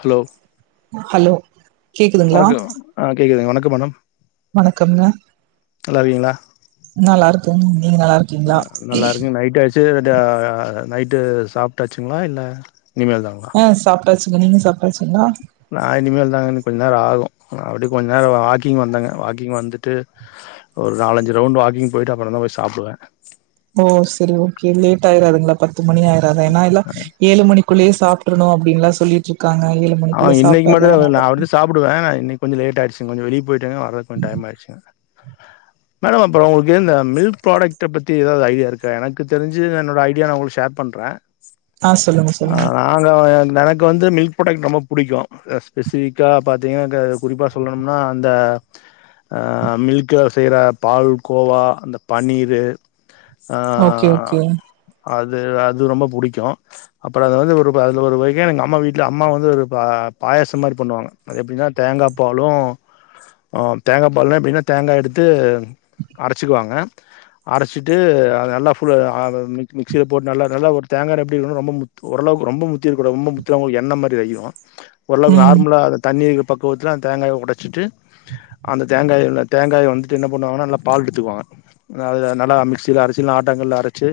hello hello கேக்குதுங்களா வணக்கம் ஆ கேக்குதுங்க வணக்கம் மேடம் வணக்கம்ங்க நல்லா இருக்கீங்களா நல்லா இருக்குங்க நீங்க நல்லா இருக்கீங்களா ஆ நல்லா இருக்கு [unintelligible] நைட்டு சாப்டாச்ங்களா இல்ல இனிமேல் தாங்களா ஆ சாப்பிட்டாச்சுங்க நீங்க சாப்பிடாச்சுங்களா நா இனிமே இருந்தாங்க இன்னும் கொஞ்ச நேரம் ஆகும் அப்படியே கொஞ்ச நேரம் வாக்கிங் வந்தங்க வாக்கிங் வந்துட்டு ஒரு நாலஞ்சு ரவுண்ட் வாக்கிங் போயிட்டு அப்புறமா போய் சாப்டுவேன் ஓ சரி ஓகே லேட் ஆயிராதுங்களா பத்து மணி ஆயிரது ஏன்னா இல்ல ஏழு மணிக்குள்ளயே சாப்ட்றணும் அப்டின்லா சொல்லிச்சு அவ இன்னைக்கு மட்டு தா [unintelligible] நான் வந்து சாப்டுவேன் இன்னைக்கு கொஞ்சொ லேட் ஆயிடுச்சு கொஞ்சொ வெளியே போயிட்டேங்க வர்றது கொஞ்சொ டைம் ஆயிடுச்சுங்க மேடம் அப்றம் உங்களுக்கு இந்த மில்க் ப்ராடக்ட்டா பத்தி ஏதாவது ஐடியா இருக்க எனக்கு தெரிஞ்ச என்னோட ஐடியா ஒங்களுக்கு ஷேர் பண்றே ஆ சொல்லுங்க அ சொல்லுங்க நாங்க எனக்கு வந்து மில்க் ப்ராடக்ட் ரொம்ப புடிக்கும் ஸ்பெசிபிக்கா பாத்தீங்க குறிப்பா சொல்லணும்னா அந்த அ மில்க்ல செய்ற பால் கோவா அந்த பன்னீரு ஆ ஓகே ஓகே அது அது ரொம்ப புடிக்கும் அப்புற அத வந்து ஒரு அதுல ஒரு வகைய எங்க அம்மா வீட்ல அம்மா வந்து ஒரு பா பாயசம் மாரி பண்ணுவாங்க அது எப்டின்னா தேங்கா பாலும் ஆ தேங்கா பால்ன எப்டின்னா தேங்கா எடுத்து அரைச்சிக்குவாங்க அரைச்சிட்டு அத நல்லா ஃபுல் அ அத மி மிக்சியில் போட்டு நல்லா நல்லா ஒரு தே தேங்காரு எப்டி இருக்கனு ரொம்ப முத்து [unintelligible] ரொம்ப முத்திருக்க கூடாது ரொம்ப முத்தா என்ன மாரி ஆயிரும் ஓரளவுக்கு ம் நார்மலா அந்த தண்ணீக் பக்குவத்துல அந்த தேங்காய உடைச்சிட்டு அந்த தேங்காய் [unintelligible] தேங்காய் வந்துட்டு என்ன பண்ணுவாங்னா நல்லா பால் எடுத்துக்குவாங்க ம் அதுல நல்லா மிக்சில அரைச்சு இல்னா ஆட்டாங் கல்ல அரைச்சு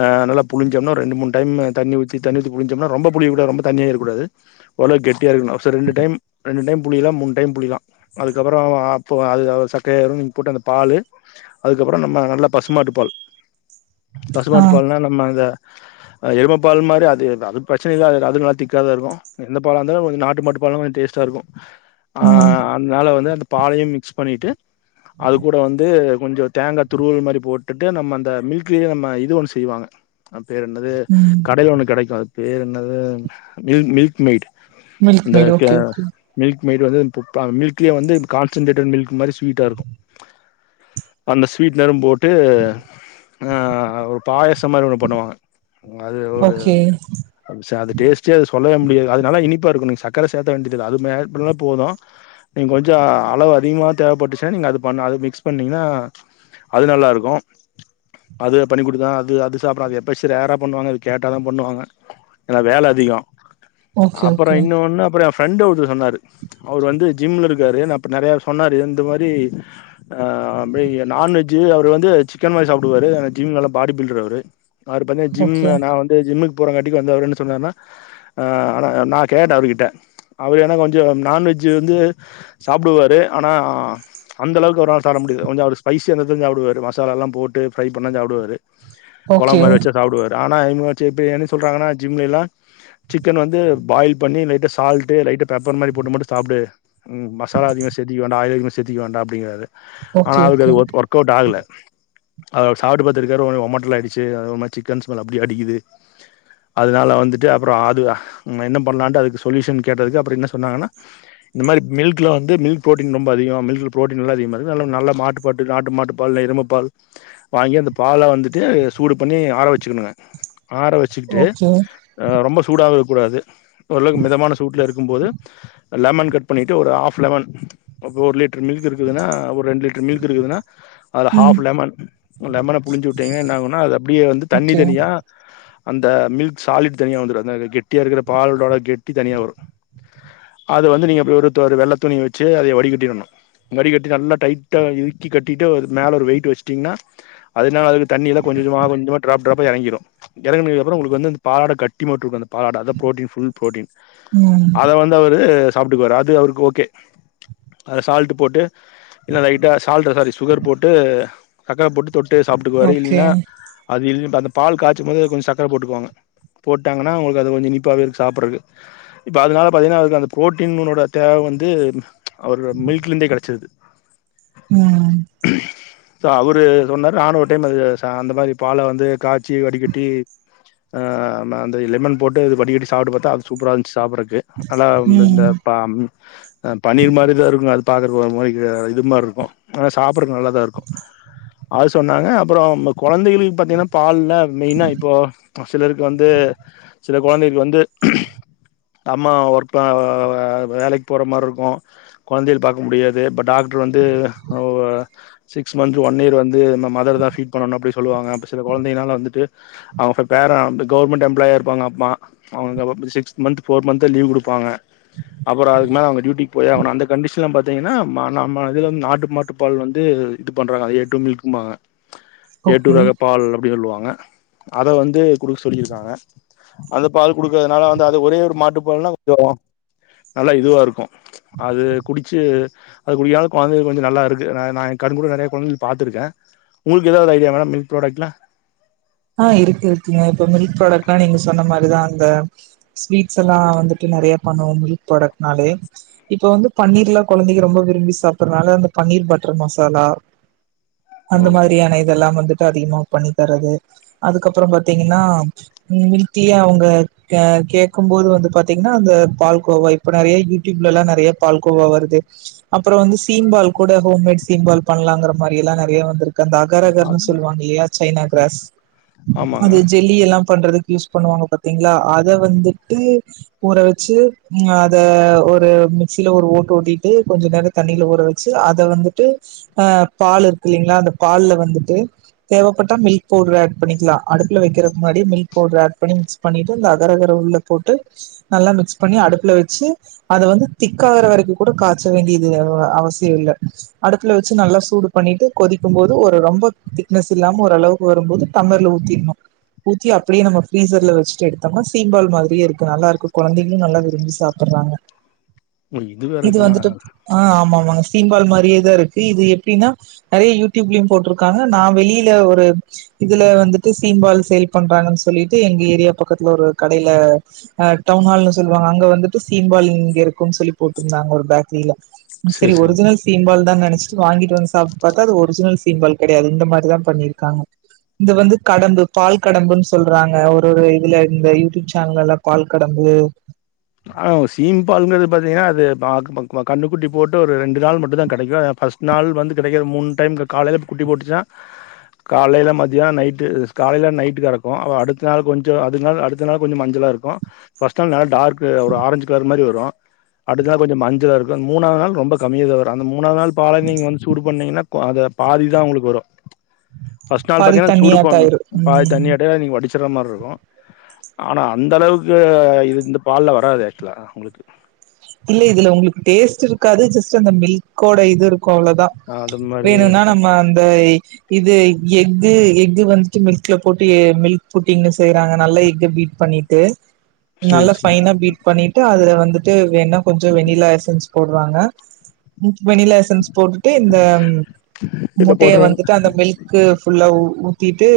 ஆ நல்லா புழிஞ்சம்ன ரெண்டு மூணு டைம் தண்ணி ணி ஊத்தி தண்ணி ஊத்தி புழிஞ்சம்னா ரொம்ப புழிய கூடா ரொம்ப தண்ணியாட கூடாது ஓலக் கெட்டியாருக்கணு சேர் ரெண்டு டைம் ரெண்டு டைம் புழிலா மூணு டைம் புழிலா அதுக்கப்றம் அப்போ அ அது சக்கையா [unintelligible] போட்டு அந்த பாலு அதுக்கப்றம் நம்ம நல்ல பசுமாட்டுப்பால் ஆ பசுமாட்டு பால்னா நம்ம அத அ எரும பால் மாரி அது அது பிரச்சன இல்ல அது அது நல்லா திக்காதாருக்கு எந்த பாலாந்தாலு கொஞ்சோ நாட்டு மாட்டு பாலுனா கொஞ்சோ டேஸ்ட்டாருக்கு ஆ ம் அத்னால வந்து அந்த பாலையு மிக்ஸ் பண்ணிட்டு அது கூட வந்து கொஞ்சோ தேங்கா துருவல் மாரி போட்டுட்டு நம்ம அந்த மில்க்லே நம்ம இது ஒன்னு செய்வாங்க அ பேர் என்னது ம் கடைல ஒன்னு கெடைக்கு அது பேர் என்னது மில் மில்க் மெய்ட் மில்க் அந்த மேட் க ஓகே மில்க் மெய்ட் வந்து ப ப மில்க்லே வந்து கான்சன்ட்ரேட்டடு மில்க் மாரி ஸ்வீட்டாருக்கு அந்த ஸ்வீட் னரும்போட்டு அ ஒரு பாயச [unintelligible] மாரி ஒன்னு பண்ணுவாங்க அது ஒரு ஓகே ச அது டேஸ்ட்டே அது சொல்லவே முடியாது அது நல்லா இனிப்பாருக்கு நீங் சக்கர சேத்த வேண்டிதில்ல அது மே ஆட் பண்ணா போது நீங்க கொஞ்சோ அளவு அதிகமா தேவ [unintelligible] நீங்க அது பண்ணா அது மிக்ஸ் பண்ணீங்னா அது நல்லாருக்கு அதுல பண்ணி குடுத்தா அது அது சாப்புற அது எப்பாச்சி ரேரா பண்ணுவாங்க அது கேட்டாதா பண்ணுவாங்க ஏனா வேல அதி கம் ஓகே ஓகே அப்பறம் இன்னு ஒன்னு அப்றம் ஃப்ரெண்ட் ஒருத்த சொன்னாரு அவரு வந்து ஜிம்லருக்காரு ந அப்ப நறையா சொன்னாரு இந்த மாரி ஆ அ அப்டி நான்வெஜ்ஜு அவரு வந்து சிக்கன் மாரி சாப்டுவாரு எனா ஜிம் நல்லா பாடி பில்ட்ரு அவரு அவரு பாத்தீங்ன ஓகே ஜிம்மு நா வந்து ஜிம்முக்கு போறங்காட்டிக்கு வந்து அவரு என்ன சொன்னாருனா அ ஆனா நா கேட்டே அவருகிட்ட அவர் ஏனா கொஞ்சோ நான்வெஜ் வந்து சாப்டுவாரு ஆனா அந்தளவுக்கு அவ தர முடியா கொஞ்சோ அவரு ஸ்பைசியாந்தா தா ஜாப்டுவாரு மசாலாலா போட்டு ப்ரை பண்ண ஜாப்டுவாரு கொலம் ஓகே மாரி வச்சா சாப்டுவாரு ஆனா [unintelligible] இப்ப என்ன சொல்றாங்கனா ஜிம்ல எல்லா சிக்கன் வந்து ந்து பாயில் பண்ணி லைட்டா சால்ட்டு லைட்டா பேப்பர் மாரி போட்டு மட்டு சாப்டு ம் மசாலா அதிகமா சேத்திக்க வேண்டா ஆயில் அதிகமா சேத்திக்க வேண்டா அப்டிங்ராரு ஆனா ஓகே அவருக்கு ஓகே ஓகே அது ஒர்க் ஒர்க்வுட் ஆகுல அத அவரு சாப்ட்டு பாத்துருக்காரு ஒண்ணே ஒமட்டலாயிடுச்சு அது ஒரு மாரி சிக்கன் ஸ்மெல் அப்டே அடிக்குது அதனால வந்துட்டு அப்றம் அது ம் என்ன பண்லான்ட்டு அதுக்கு சொலூஷன் கேட்டதுக்கு அப்ற என்ன சொன்னாங்னா இந்த மாரி மில்க்ல வந்து மில்க் ப்ரோட்டீன் ரொம்ப அதி [unintelligible] மில்க்ல புரோட்டீன் நல்ல அதிகமாருக்கு நல் நல்ல மாட்டு பட்டு நாட்டு மாட்டுப்பால் இல்ல எரும பால் வாங்கி அந்த பால வந்து துட்டு சூடு பண்ணி ஆர வச்சுக்குணுங்க ஆற வச்சுக்கிட்டு ஓகே அ ரொம்ப சூடாவ [unintelligible] கூடாது ஒரளவுக்கு மிதமான சூட்ல இருக்கும்போது லெமன் கட் பண்ணிட்டு ஒரு ஆஃப் லெமன் ஒரு லிட் ட்ரு மில்க் இருக்குதுன்னா ஒரு ரெண்டு லிட்ரு மில்க் இருக்குதுனா அதுல ம் ஹாஃப் லெமன் லெமன புழிஞ்சு உட்டிங்னா என்ன குனா அது அப்டியே வந்து தண்ணி ஓகே தனியா அந்த மில்க் சாலிட் தனியா வந்துரு அந்த கெட்டியா இருக்குற பால்டோட கெட்டி தனியா வரு அது வந்து நீங்கப் ஒருத் ஒரு வெள்ள துணி வச்சு அதய வடிகட்டிடணு வடிகட்டி நல்லா டைட்டா இருக்கி கட்டிட்டு அது மேல ஒரு வெயிட் வச்சுட்டிங்னா அதுனா அது தண்ணிலா கொஞ் கொஞ்சமா கொஞ் கொஞ்சமா ட்ராப் ட்ராப்பா எறங்கிரு எறங்னதுக்கப்றம் உங்குளுக்கு வந்து அந்த பாலாடக் கட்டி மட்டு இருக்கு அந்த பாலாட அதா புரோட்டீன் ஃபுல் புரோட்டீன் ம் அத வந்து அவுரு சாப்ட்டுக்குவாரு அது அவுருக்கு ஓகே அத சால்ட்டு போட்டு இல்ல லைட்டா சால்ட்ல சாரி சுகர் போட்டு சக்கர போட்டு தொட்டு சாப்ட்டுக்குவாரு இல்லின்னா ஓகே அது [unintelligible] அந்த பால் காய்ச்சும்போது கொஞ்ஜோ சக்கர போட்டுக்குவாங்க போட்டாங்னா அவுங்களுக்கு அது கொஞ்ச இனிப் பாவே ருக்கு சாப்புறக்கு இப்ப அதனால பாத்தீங்னா அந்த [unintelligible] புரோட்டீன் ஓட தேவ வந்து அவர் மில்க் லிந்தே கெடச்சிருது ம் சோ அவரு சொன்னாரு நானு ஒரு டைம் அது அந்த மாரி பால வந்து காய்ச்சி வடிக்கட்டி அ ம அந்த லெமன் போட்டு வடிக்கட்டி சாப்ட்டு பாத்தா அது சூப்பராந்துச்சு சாப்புறக்கு து ஆனா இந்த ம் ப பன்னீர் மாதிரி தா இருக்கு அ பாத்துருக்கோ ஒரு மாரி அ இது மாரி இருக்கு ஆனா சாப்புட்றக்கு நல்லாதா இருக்கு அது சொன்னாங்க அப்றோ கொழந்தைகளுக்கு பாத்தீங்கன்னா பால்ல மெயினா இப்போ சிலருக்கு வந்து சில கொழந்தைக்கு வந்து அம்மா ஒர்க் ஆ வேலைக்கு போற மாரி இருக்கு கொழந்தைகள் பாக்க முடியாது இப்ப டாக் டர் வந்து ஓ சிக்ஸ் மந்த் ஒன் இயர் வந்து ம மதர் தா ஃபீட் பண்ணணு அப்டி சொல்லுவாங்க அப்ப சில கொழந்தைகனால வந்துட்டு அவங்க ஃப பே ர வந்து கவர்மெண்ட் எம்ப்ளாயா இருப்பாங்க அம்மா அவுங்க அப்ப six month four month leave குடுப்பாங்க அப்றோ அதுக்கு மேல அவுங்க டியூட்டிக்கு போயே ஆகனு அந்தக் கண்டிஷன்லா பா த்தீங்கன்னா ம நம்ம இதுல வந்து நாட்டு மாட்டு பால் வந்து இது பண்றாங்க ஏ டூ ‌மில்க் மா ஏ டூ ஓகே ரக பால் அப்டி சொல்லுவாங்க அத வந்து குடுக்க சொல்லிருக்காங்க அந்த பால் குடுக்கறதுனால வந்து அது ஒரே ஒரு மாட்டு பால்னா கொஞ்சோ நல்லா இதுவா இருக்கு அது குடிச்சு அது குடிக்காத கொழந்தைகளுக்கு வந்து நல்லா இருக்கு ந நா கண் கூடா நெறையா கொழந்தைகள் பாத்துருக்கே உங்குளுக்கு ஏதாவது ஐடியா மா மில்க் பிராடக்ட்ல ஆ இருக்கு இருக்குங்க இப்ப மில்க் ப்ராடக்ட்லா நீங்க சொன்ன மாரி தா அந்த ஸ்வீட்ஸ் எல்லா வந்துட்டு நறையா பண்ணுவோ மில்க் பிரோடக்ட் நாலே இப்ப வந்து பன்னீர்லா கொழந்தைங்க ரொம்ப விரும்பி சாப்புறனால அந்த பன் னீர் பட்டர் மசாலா ஓ அந்த மாதிரியான இதெல்லா வந்துட்டு அதிகமா பண்ணி தரது அதுக்கப்புறோ பாத்தீங்கன்னா மில்க்லயே அவுங்க கே கேக்கும் போது வந்து பாத்தீங் கன்னா அந்த பால் கோவா இப்போ நறைய யூடியூப்ல எல்லா நறைய பால்கோவா வருது அப்புறோ வந்து சீம் பால் கோ கூட ஹோம் மேட் சீம்‌‌ பால் பண்லாங்கற மாரி எல்லா நறைய வந்துருக் அந்த அகர் அகர்ன்னு அது சொல்லுவாங்க இல்லையா சைனா கிராஸ் ஆமாங்க அது ஜெல்லி எல்லா பண்றதுக்கு யூஸ் பண்ணுவாங்க பாத்தீங்களா அத வந்துட்டு ஊற வெச்சு அத ஒரு மிக்சில ஒரு ஓட்டு ஓட்டிட்டு கொஞ்சோ நேர தண்ணில ஊற வெச்சு அத வந்துட்டு ஆ பால் இருக்கு இல்லீங்களா அந்த பால்ல வந்துட்டு தேவப்பட்டா மில்க் பவுடர் ஆட் பண்ணிக்குலா அடுப்புல வைக்கிறக்கு முன்னாடியே மில்க் பவுடர் ஆட் பண்ணி மிக்ஸ் பண்ணிட்டு அந்த அகர் அகர உள்ளப் போட்டு நல்லா மிக்ஸ் பண்ணி அடுப்புல வெச்சு அத வந்து திக்காகுற வரைக்கு கூட காச்ச வேண்டியது அவசியோ இல்ல அடுப்புல வெச்சு நல்லா சூடு பண்ணிட்டு கொதிக்கும் போது ஒரு ரொம்ப திக்னஸ் இல்லாம ஒரு அளவுக்கு வரும் போது டம்லர்ல ஊத்திட்ணு ஊத்தி அப்டியே நம்ம ஃப்ரீசர்ல வச்சுட்டு எடுத்தோம்னா சீம்பால் மாரியே இருக்கு நல்லா இருக்கு கொழந்தைகளு நல்லா விரும்பி சாப்டுறாங்க ஓ வேற இது இருக்குங்களா வந்துட்டு ஆ ஆமா ஆமாங்க சீம்பால் மாரியே தா இருக்கு இது எப்டின்னா நறைய யூடியூப்லயு போட்ருக்காங்க நா வெளியில ஒரு இதுல வந்துட்டு சீம்பால் சேல் பண்றாங்கன்னு சொல்லிட்டு எங்க ஏரியா பக்கத்துல ஒரு கடையில அ டவுன் ஹால்னு சொல்லுவாங்க அங்க வந்துட்டு சீம்பால் இங்க இருக்குன்னு சொல்லி போட்டுருந்தாங்க ஒரு பேக்ரியில சரி செரி சரி ஒரிஜினல் சீம்பால் தா நெனச்சிட்டு வாங்கிட்டு வந்து சாப் பாத்தா அது ஒரிஜினல் சீம்பால் கெடையாது இந்த மாதிரிதா பண்ணிருக்காங்க இத வந்து கடம்பு பால் கடம்புன்னு சொல்றாங்க ஒரு ஒரு இதுல இந்த யூடியூப் சேனல்லலா பால் கடம்பு பு ஆ சீம் பாலுங்குறது பாத்தீங்கன்னா அது நாக் மக் ம கண்ணுக்குட்டி போட்டு ஒரு ரெண்டு நாள் மட்டு தா கெடைக்கு அத பா ஃபஸ்ட் நாள் வந்து கெடைக்க மூணு டைம் காலையில குட்டி போட்டுச்சுனா காலையில மதியோ நைட்டு காலைல நைட் கறக்கு அடுத்த நாள் கொஞ்சோ அடுத்த நாள் அடுத்த நாள் கொஞ்சோ மஞ்சளா கறக்கு ஃபர்ஸ்டு நாள் நல்லா டார்க் கு ஒரு ஆரஞ்ச் கலர் மாரி வரு அடுத்த நாள் கொஞ்சோ மஞ்சளா இருக்கு மூணா நாள் ரொம்ப கம்மியா தரு அந்த மூணா நாள் பால நீங்க வந்து சூடு பண்ணீங்கன்னா கு அத பாதிதா உங்களுக்கு வரு ஃபஸ் நாள் பாதி பாத்தீங்கன்னா சூடு பண் தண்ணியாட்டாயிரு பால் ம் தண்ணி அடைய நீங்க வடிச்சுக் குற மாரி இருக்கு ஆனா அந்த அளவுக்கு இது இந்த பால்ல வராது ஆக்சுவலா உங்களுக்கு இல்ல இதுல உங்களுக்கு டேஸ்ட் இருக்காது ஜஸ்ட் அந்த மில்க்கோட இது இருக் கொவ்ளதா அது மாரி வேணும்னா நம்ம அந்த இது எக்கு எக்கு வந்துட்டு மில்க்க்ல போட்டு மில்க் ட்டிங்க செய்றாங்க நல்லா எ பீட் பண்ணிட்டு சேரி நல்ல சேரி பைனா பீட் பண்ணிட்டு அதுல வந்து துட்டு வேண்ணா கொஞ்ச வென்னிலா எஸ்ஸன்ஸ் போட்றாங்க வெண்ணிலா எஸ்சன்ஸ் போட்டுட்டு இந்த இத முட்டய போட்றாங்க வந்துட்டு அந்த மில்க்கு ஃபுல்லா ஊட்டிட்டு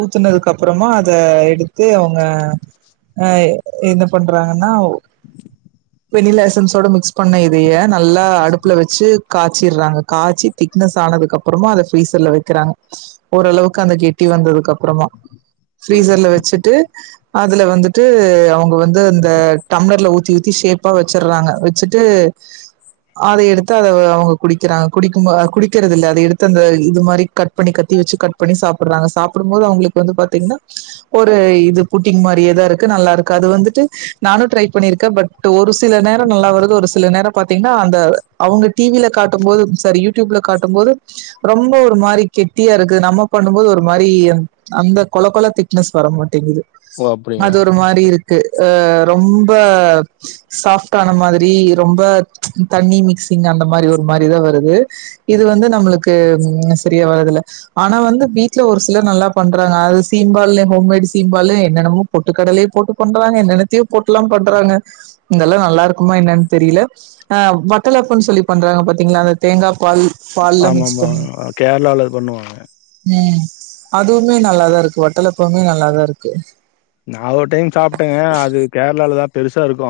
ஊத்துனதுக்கு அப்புறமா அத எடுத்து அவ்ங்க அ என்ன பண்றாங்கன்னா வெண்ணிலா எசன்ஸோட மிக்ஸ் பண்ண இதய நல்லா அடுப்புல வச்சு காய்சிற்றாங்க காச்ச திக்னஸ் ஆனது அப்புறமா அத ப்ரிசெர்ல வெக்கிறாங்க ஓரளவுக்கு அந்த கெட்டி வந்ததுக்கு அப்புறமா ப்ரிசெர்ல வெச்சிட்டு அதுல வந்துட்டு அவ்ங்க வந்து இந்த டம்ளர்ல ஊத்திஊ த்தி ஷேப்பா வச்சறாங்க வெச்சிட்டு அத எடுத்து அத அவ்ங்க குடிக்கிறாங்க குடிக்கும் குடிக்கறத இல்ல அத எடுத்து அந்த இது மாரி கட் பண்ணி கத்தி இ வச்சி கட் பண்ணி சாப்புற்றாங்க சாப்புடும்போது அவ்ங்களுக்கு வந்து பாத்தீங்னா ஒரு இது புட்டிங் மாரிதா இருக்கு நல்லா இருக்கு அது வந்துட்டு நானு ட்ரை பண்ணியிருக்கே பட் ஒரு சில நேர நல்லா வருது ஒரு சில நேரம் பாத்தீங்னா அந்த அவ்ங்க டிவில காட்டும்போது சரி யூட்யூப்ல காட்டும்போது ரொம்ப ஒரு மாரி கெட்டியா இருக்கு நம்ம பண்ணும்போது ஒரு மாரி அந்த கொல கொல திக்னஸ் வரமாட்டேங்குது ஓ அப்டிங்களா அது ஒரு மாரி இருக்கு அ ரொம்ப சாஃப்ட் ஆன மாரி ரொம்ப தண்ணி மிக்சிங் அந்த மாரி ஒரு மாரிதா வருது இது வந்து நம்மளுக்கு சரியா வரதுல ஆனா வந்து வீட்ல ஒரு சிலர் நல்லா பண்றாங்க அது ச சீம்பால்லே ஹோம்மேட் சீம்பாலு என்னென்னமோ போட்டு கடலே போட்டு பண்றாங்க என்னென்னத்தயு போட்டுலா பண்றாங்க இதல்லா நல்லாருக்குமா என்னன் தெரியல அ வட்டலப்பன் சொல்லி பண்றாங்க பாத்தீங்ளா அந்த தேங்கா பால் பால்லா ஆமா மிக்ஸ் ஆமா பண்ணி கேரளால இது பண்ணுவாங்க ம் அதுவுமே நல்லாதா இருக்கு வட்டலப்பவுமே நல்லாதா இருக்கு நா ஒரு டைம் சாப்ட்டங்க அது கேர்ளாலதா பெருசா இருக்கு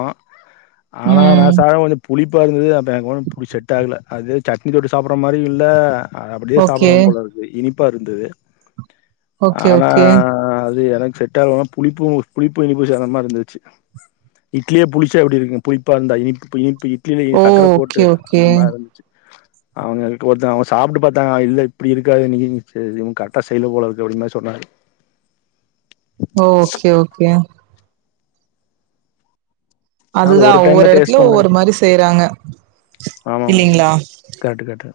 ஆனா நா ம் சாரு கொஞ்ச புளிப்பா இருந்துது அப்ப எங்க ஒ புடி செட் ஆகல அது சட்னி தொட்டு சாப்புட்ற மாரி இல்ல அப்டியே ஓகே சாப்புட்றது போல இருக்கு இனிப்பா இருந்துது ஓகே ஆனா ஓகே அது எனக்கு செட்டாலன் புளிப்பு புளிப்பு இனிப்பு சேந்தா மாரி இருந்துச்சு இட்லியே புளிச்சா எப்டி இருக்கு புளிப்பா இருந்தா இனிப்பு இனிப்பு ட்லிலியே ஓ சக்கர போட்டு ஓகே ஓகே அந்த மாரி இருந்துச்சு அவங்க ஒருத்த அவங்க சாப்புட்டு பாத்தாங்க இல்ல இப்படி இருக்காது இன்க்கு இ கட்ட செய்யல போல இருக்கு அப்டின் மாரி சொல்றாங்க ஓ ஓகே ஓகே நா அது அதுதா ஒரு டைம் தா ஒவ்வொரு டேஸ்ட் எடத்துல பண்ணே ஒவ்வொரு மாரி செய்றாங்க ஆமா ஆமா இல்லைங்களா கரட்டு கரட்டு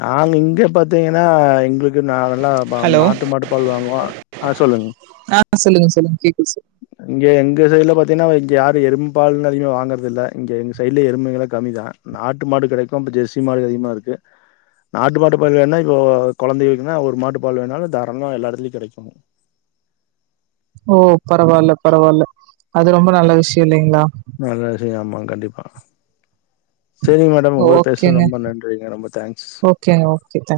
நாங் இங்க பாத்தீங்கன்னா எங்களுக்கு நா நல்லா ஹலோ நாட்டு மாட்டு பால் வாங்குவோ அ சொல்லுங்க ஆ சொல்லுங்க சொல்லுங்க கேக்குது சொ இங்க எங்க சைட்ல பாத்தீங்கனா இங்க யாரு எரும பால் அதிகமே வாங்குறதில்ல இங்க எங்க சைட்ல எருமைங்கலா கம்மி தா நாட்டு மாடு கெடைக்கு இப்ப ஜெர்சி மாடு அதிகமா இருக்கு நாட்டு மாட்டு பால் வேணுன்னா இப்போ கொழந்தைக்கு வைக்குன்னா ஒரு மாட்டு பால் வேணாலு தாராளமா எல்லா எடத்துலயு கெடைக்கு ஓ பரவால்ல பரவால்ல அது ரொம்ப நல்ல விஷ்யம் இல்லைங்களா நல்லது செய்யாமா கண்டிப்பா சேரிங் மேடம் உங்க கூட பேசுனது ஓகேங்க ரொம்ப நன்றிங்க ரொம்ப தேங்க்ஸ் ஓகேங்க ஓகே தேங்க்